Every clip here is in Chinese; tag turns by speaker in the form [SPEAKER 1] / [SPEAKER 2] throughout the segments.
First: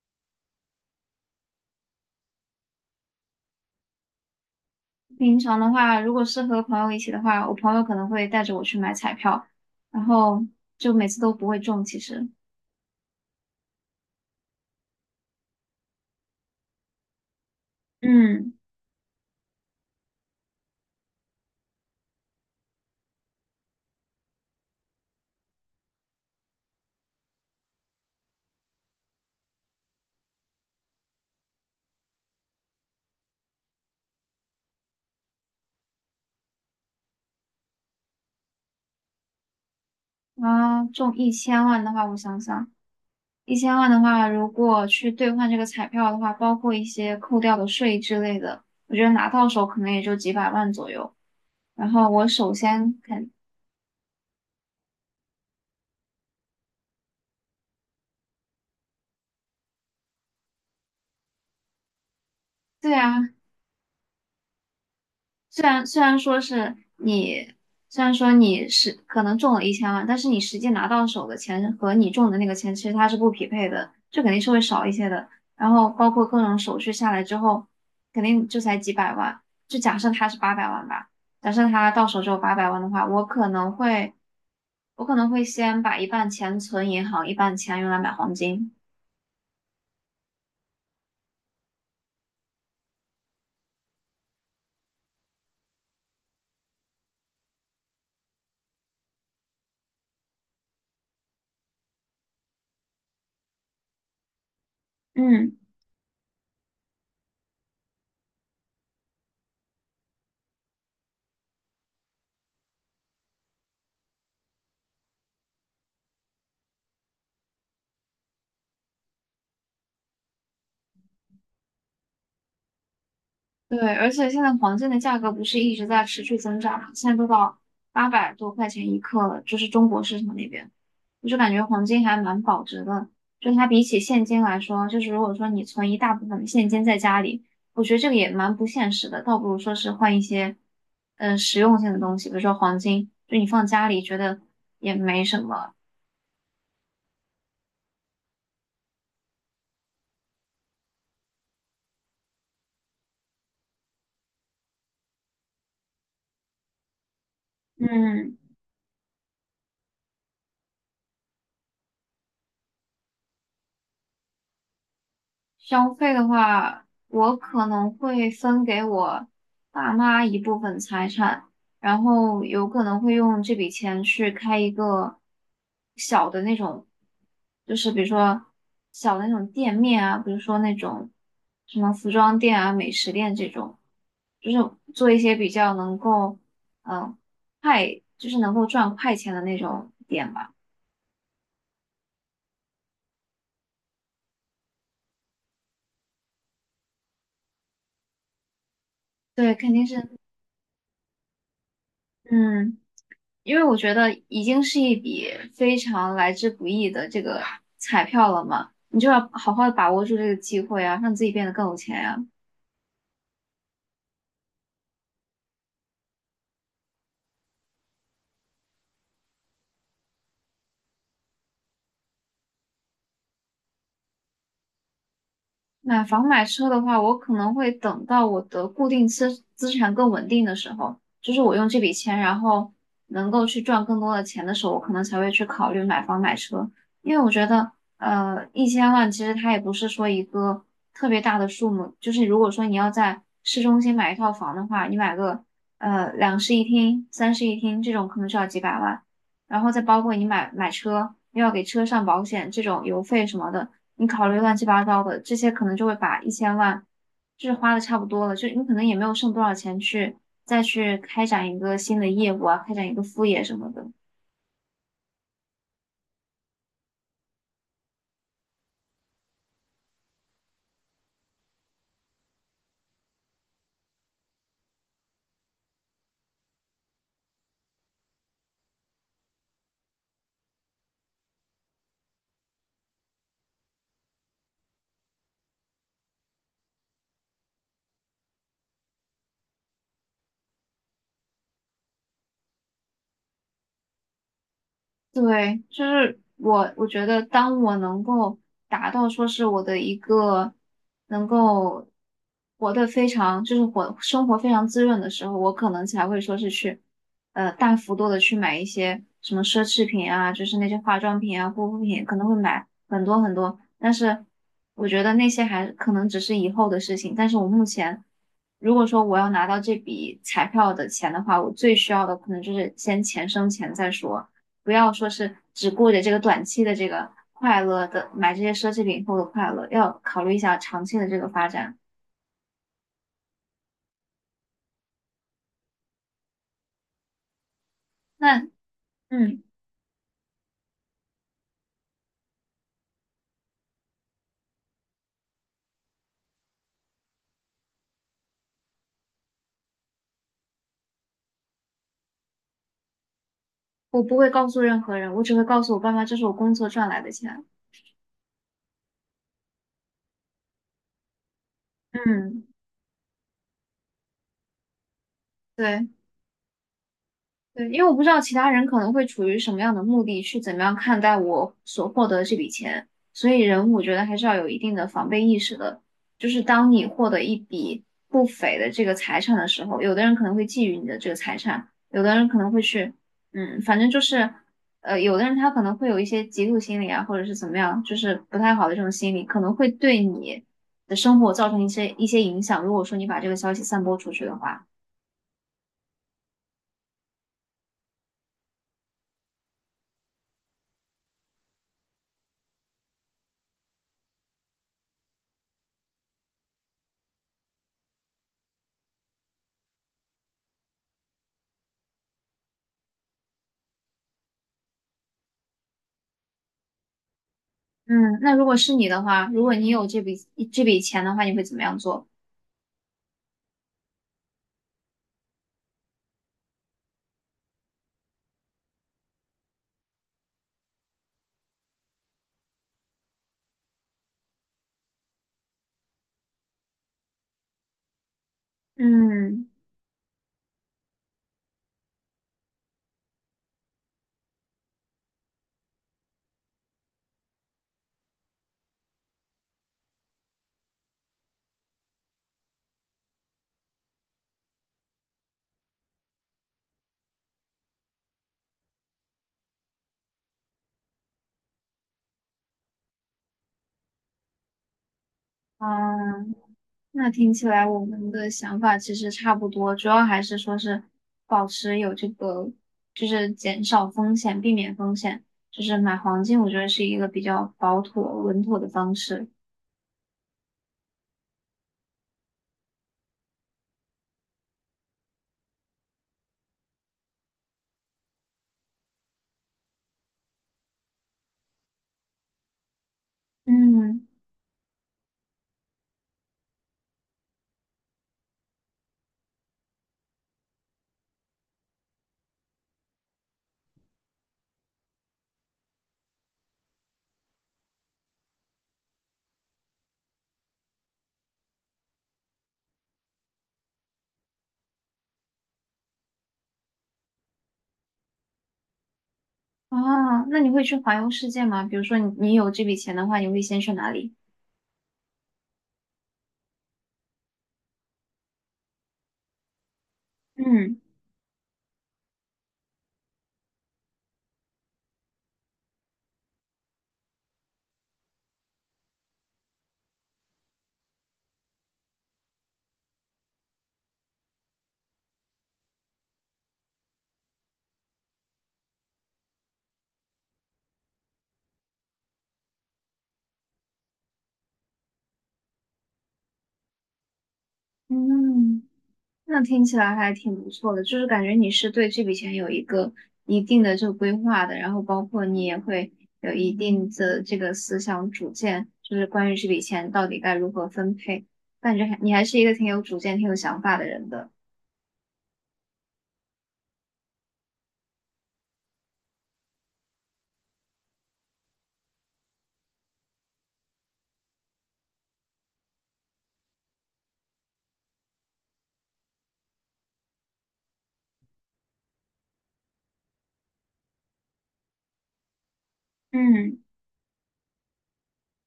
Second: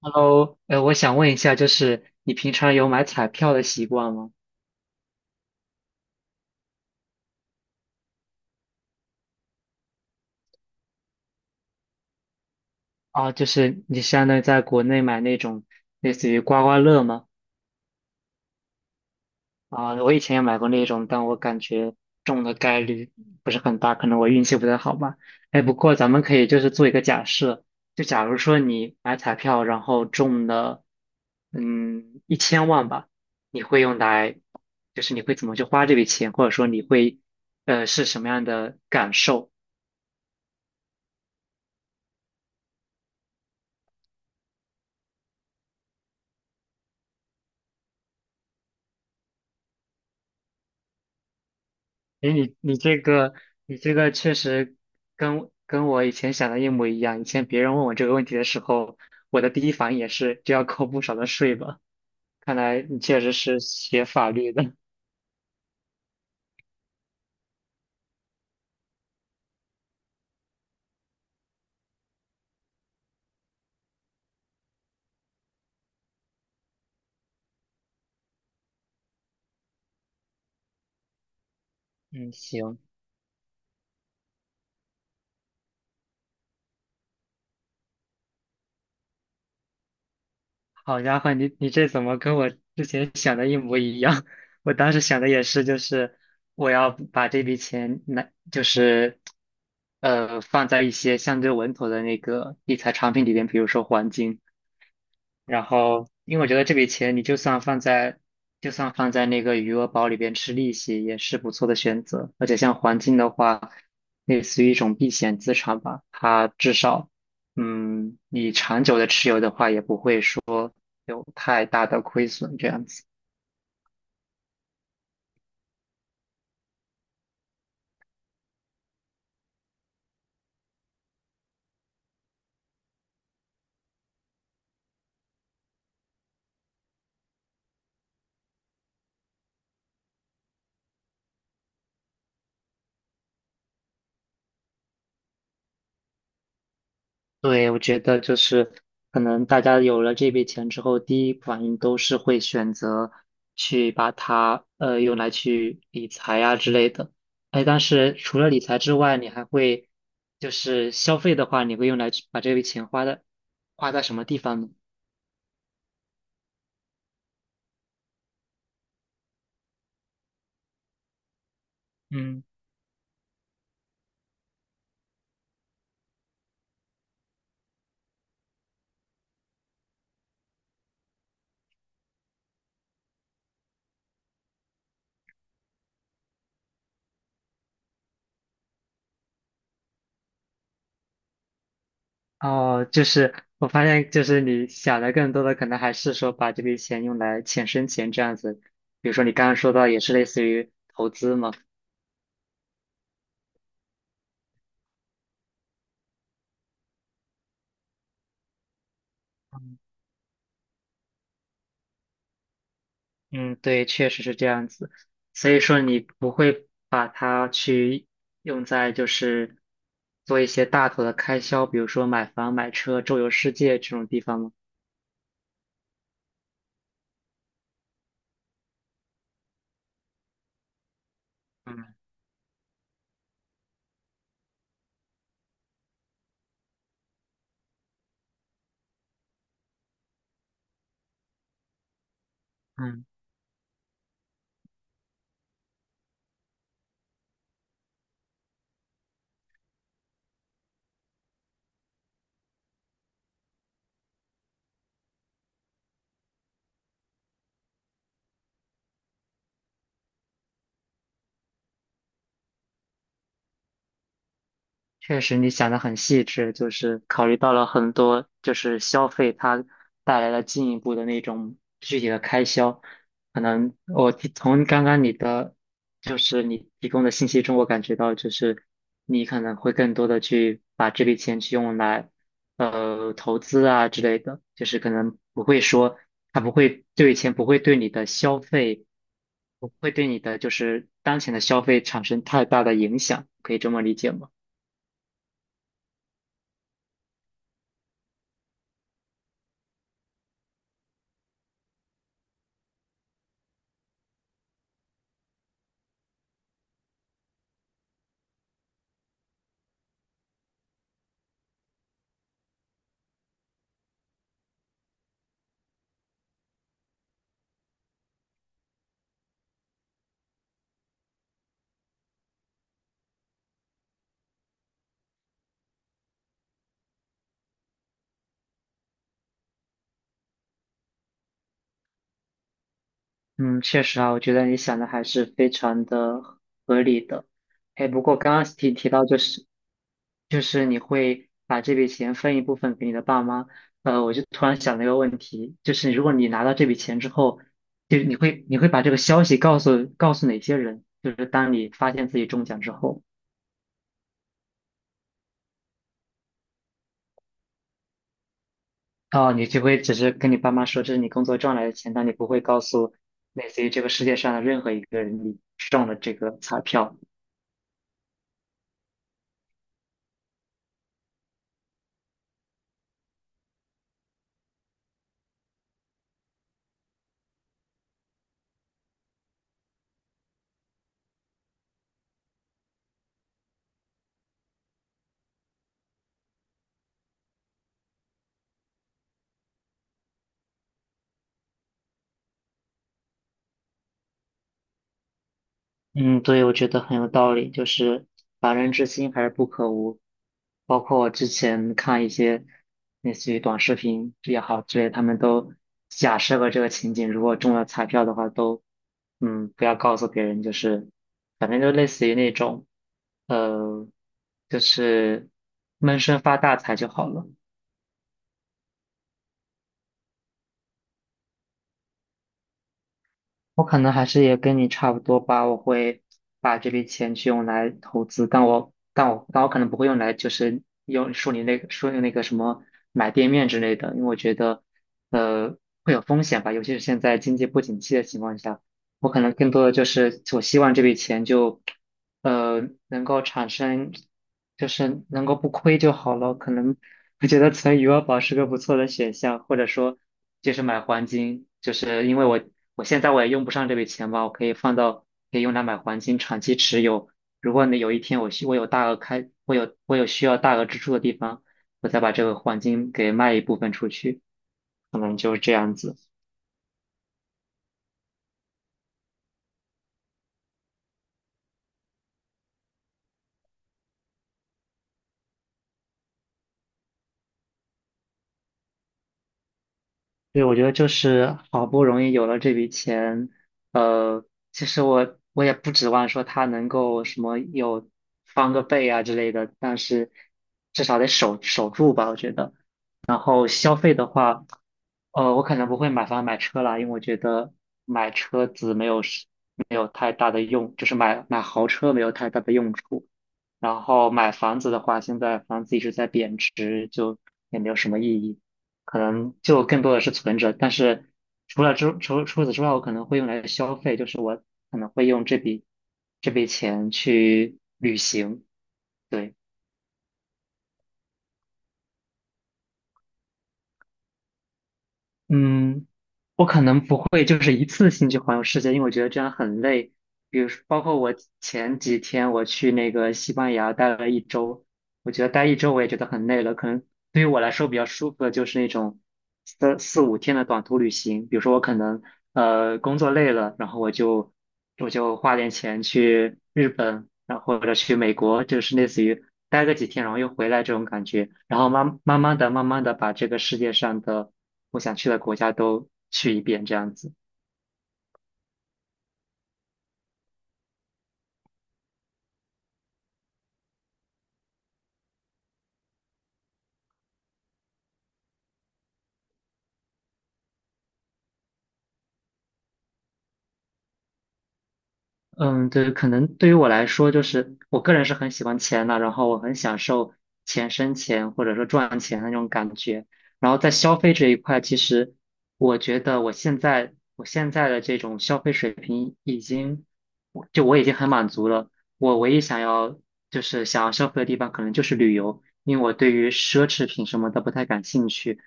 [SPEAKER 1] Hello，我想问一下，就是你平常有买彩票的习惯吗？
[SPEAKER 2] 平常的话，如果是和朋友一起的话，我朋友可能会带着我去买彩票，然后就每次都不会中。其实，
[SPEAKER 1] 啊，就是你相当于在国内买那种类似于刮刮乐吗？
[SPEAKER 2] 嗯，
[SPEAKER 1] 啊，我以前也买过那种，但我感觉中的概率不是很大，可能我运气不太好吧。哎，不过咱们可以就是做一个假设，就假如说你买彩票，然后中了，1000万吧，你会用来，就是你会怎么去花这笔钱，或者说你会，是什么样的感受？
[SPEAKER 2] 中一千万的话，我想想，一千万的话，如果去兑换这个彩票的话，包括一些扣掉的税之类的，我觉得拿到手可能也就几百万左右。然后我
[SPEAKER 1] 诶，
[SPEAKER 2] 首
[SPEAKER 1] 你你
[SPEAKER 2] 先
[SPEAKER 1] 这
[SPEAKER 2] 肯，
[SPEAKER 1] 个你这个确实跟我以前想的一模一样。以前别人问我这个问题的时候，我的第一反应也是就要扣不少的税吧？看来
[SPEAKER 2] 对
[SPEAKER 1] 你
[SPEAKER 2] 啊，
[SPEAKER 1] 确实是学法律的。
[SPEAKER 2] 虽然说是你，虽然说你是可能中了一千万，但是你实际拿到手的钱和你中的那个钱其实它是不匹配的，就肯定是会少一些的。然后包括各种手续下来之后，肯定就才几百万。就假设它是八百万吧，假设它到手只
[SPEAKER 1] 嗯，
[SPEAKER 2] 有八百
[SPEAKER 1] 行，
[SPEAKER 2] 万的话，我可能会先把一半钱存银行，一半钱用来买黄金。
[SPEAKER 1] 好家伙，你这怎么跟我之前想的一模一样？我当时想的也是，就是我要把这笔钱拿，就是放在一些相对稳妥的那个理财产品里边，比如说黄金。
[SPEAKER 2] 嗯。
[SPEAKER 1] 然后，因为我觉得这笔钱你就算放在那个余额宝里边吃利息，也是不错的选择。而且像黄金的话，类似于一种避险资产吧，它至少，你长久的持有的话，也不会说有太大的亏损这样子。
[SPEAKER 2] 对，而且现在黄金的价格不是一直在持续增长嘛，现在都到800多块钱一克了，就是中国市场那边，我就感觉黄金还蛮保值的。就它比起现金来说，就是如果说你存一大部分的现金在家里，我觉得这个也蛮不现实的，倒不如说是换一些实用性的东西，比如说黄金，就你放家里觉得也没什么，
[SPEAKER 1] 对，我觉得就是可能大家有了这笔钱之后，第一反应都是会选择去把它用来去理财啊之类的。哎，但是
[SPEAKER 2] 嗯。
[SPEAKER 1] 除了理财之外，你还会就是消费的话，你会用来去把这笔钱花在什么地方呢？
[SPEAKER 2] 消费的话，我可能会分给我爸妈一部分财产，然
[SPEAKER 1] 嗯，
[SPEAKER 2] 后有可能会用这笔钱去开一个小的那种，就是比如说小的那种店面啊，比如说那种什么服装店啊、美食店这种，就是做一些比较能够嗯快，就是能够赚快钱的那种店吧。
[SPEAKER 1] 哦，就是我发现，就是你想的更多的可能还是说把这笔钱用来钱生钱这样子。比如说你刚
[SPEAKER 2] 对，
[SPEAKER 1] 刚
[SPEAKER 2] 肯
[SPEAKER 1] 说
[SPEAKER 2] 定
[SPEAKER 1] 到
[SPEAKER 2] 是
[SPEAKER 1] 也是类似于投资嘛。
[SPEAKER 2] 嗯。因为我觉得已经是一笔非常来之不易的这个彩票了嘛，你就要好好的把握住这个机会啊，让自己变得更有钱呀。
[SPEAKER 1] 嗯，对，确实是这样子。所以说，你不会把它去用在就是做一些大头的开销，比如说买房、买车、周游世界这种地方吗？
[SPEAKER 2] 买房买车的话，我可能会等到我的固定资产更稳定的时候，就是我用这笔
[SPEAKER 1] 嗯
[SPEAKER 2] 钱，然后能够去赚更多的钱的时候，我可能才会去考虑买房买车。因为我觉得，一千万其实它也不是说一个特别大的数目，就是如果说你要
[SPEAKER 1] 嗯，
[SPEAKER 2] 在市中心买一套房的话，你买个两室一厅、三室一厅这种可能就要几百万，然后再包括你买车，又要给车上保险，这种油费什么的。你考虑乱七八糟的，这些可能就会把一千万就是花的差不多了，就你可能也没有剩多少钱去再去开展一个新的业务啊，开展一个副业什么的。
[SPEAKER 1] 确实，你想的很细致，就是考虑到了很多，就是消费它带来了进一步的那种具体的开销。可能我从刚刚你的，就是你提供的信息中，我感觉到就是你可能会更多的去把这笔钱去用来，投资啊之类的，就是可能不会说它不会这笔钱不会对你的消费，不会对你的就是当前的消费产生太大的影响，可以这么理解吗？
[SPEAKER 2] 对，我觉得当我能够达到说是我的一个能够活得非常，就是活生活非常滋润的时候，我可能才会说是去，大幅度的去买一些什么奢侈品啊，就是那些化妆品啊、护肤品，可能会买很多很多。但是我觉得那些还可能只是以后的事情。但是我目前，如果说我要拿到这笔彩票的钱的话，我最需要的可能就是先钱生钱再说。不要说是只顾着这个短期的这个快乐的买这些奢侈品后的快乐，要考虑一下长期的这个发展。
[SPEAKER 1] 嗯，确实啊，我觉得你想的还是非常的合理的。哎，不过刚刚
[SPEAKER 2] 那
[SPEAKER 1] 提到就
[SPEAKER 2] 嗯，
[SPEAKER 1] 是，就是你会把这笔钱分一部分给你的爸妈，我就突然想了一个问题，就是如果你拿到这笔钱之后，就是你会把这个消息告诉哪些人？就是当你发现自己中奖之后，
[SPEAKER 2] 我不会告诉任何人，我只会告诉我爸妈，这是我工作赚来的钱。
[SPEAKER 1] 哦，你就会只是跟你爸妈说这是你工作赚来的钱，但你不会
[SPEAKER 2] 嗯，
[SPEAKER 1] 告诉类似于这个世界上的任何一个人你中
[SPEAKER 2] 对，
[SPEAKER 1] 了这个彩票。
[SPEAKER 2] 对，因为我不知道其他人可能会处于什么样的目的，去怎么样看待我所获得的这笔钱，所以人我觉得还是要有一定的防备意识的。就是当你获得一笔不菲的这个财产的时候，有的人可能会觊觎你的这个财产，有的人可能会去，反正就是，有的人他可能会有一些嫉妒心理啊，或者是怎么样，就是不太好的这种心理，可能会对你的生活造成一些影响。如果说你把这个消息散播出去的话。
[SPEAKER 1] 嗯，对，我觉得很有道理，就是“防人之心还是不可无”。包括我之前看一些类似于短视频也好之类，他们都假设过这个情景，如果中了彩票的话，都不要告诉别人，就是反正就类似于那种呃，就是闷声发大财就好了。
[SPEAKER 2] 嗯，那如果是你的话，如果你有这笔钱的话，你会怎么样做？
[SPEAKER 1] 我可能还是也跟你差不多吧，我会把这笔钱去用来投资，但我可能不会用来就是用说你那个什么买店面之类的，因为我觉得呃会有风险吧，尤其是现在经济不景气的情况下，我可能
[SPEAKER 2] 嗯，
[SPEAKER 1] 更多的就是我希望这笔钱就能够产生，就是能够不亏就好了。可能我觉得存余额宝是个不错的选项，或者说就是买黄金，就是因为我现在我也用不上这笔钱吧，我可以放到，可以用来买黄金长期持有。如果你有一天我需我有大额开，我有我有需要大额支出的地方，我再把这个黄金给卖一部分出去，可能就是这样子。
[SPEAKER 2] 啊，那听起来我们的想法其实差不多，主要还是说是保持有这个，就是减少风险，避免风险，就是买黄金，我觉得是一个比较保妥、稳妥的方式。
[SPEAKER 1] 对，我觉得就是好不容易有了这笔钱，呃，其实我也不指望说他能够什么有翻个倍啊之类的，但是至少得守住吧，我觉得。然后消费
[SPEAKER 2] 嗯，
[SPEAKER 1] 的话，我可能不会买房买车啦，因为我觉得买车子没有太大的用，就是买豪车没有太大的用处。然后买房子的话，现在房子一直在贬值，就也没有什么意义，可能就更多的是存着。但是除此之外，我可能会用来消费，就是我可能会用这笔钱去旅行。对。
[SPEAKER 2] 那你会去环游世界吗？比如说你有这笔钱的话，你会先去哪里？
[SPEAKER 1] 嗯，我可能不会就是一次性去环游世界，因为我觉得这样很累。比如说，
[SPEAKER 2] 嗯
[SPEAKER 1] 包括前几天我去那个西班牙待了一周，我觉得待一周我也觉得很累了。可能对于我来说比较舒服的就是那种四五天的短途旅行。比如说，我可能工作累了，然后我就花点钱去日本，然后或者去美国，就是类似于待个几天，然后又回来这种感觉，然后慢慢的把这个世界上的我想去的国家都去一遍，这样子。
[SPEAKER 2] 嗯。那听起来还挺不错的，就是感觉你是对这笔钱有一个一定的这个规划的，然后包括你也会有一定的这个思想主见，就是关于这笔钱到底该如何分配，感觉还你还是一个挺有主见、挺有想法的人的。
[SPEAKER 1] 嗯，对，可能对于我来说，就是我个人是很喜欢钱的，然后我很享受钱生钱或者说赚钱的那种感觉。然后在消费这一块，其实我觉得我现在的这种消费水平已经，我已经很满足了。我唯一想要消费的地方，可能就是旅游，因为我对于
[SPEAKER 2] 嗯，
[SPEAKER 1] 奢侈品什么的不太感兴趣。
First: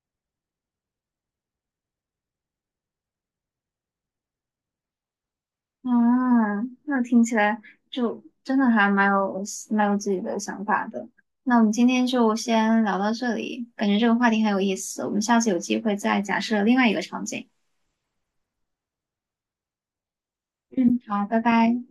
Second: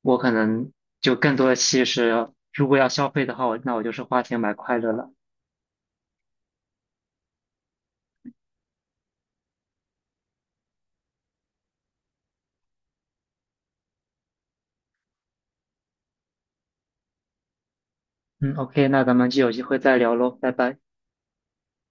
[SPEAKER 1] 我可能就更多的其实，如果要消费的话，那我就是花钱买快乐了。
[SPEAKER 2] 啊，那听起来就真的还蛮有自己的想法的。那我们今天就先聊到这里，感觉这个话题很有意思，我们下次有机会再假设另外一个场景。
[SPEAKER 1] 嗯，OK，那咱们就有机会再聊喽，拜拜。
[SPEAKER 2] 嗯，好，拜拜。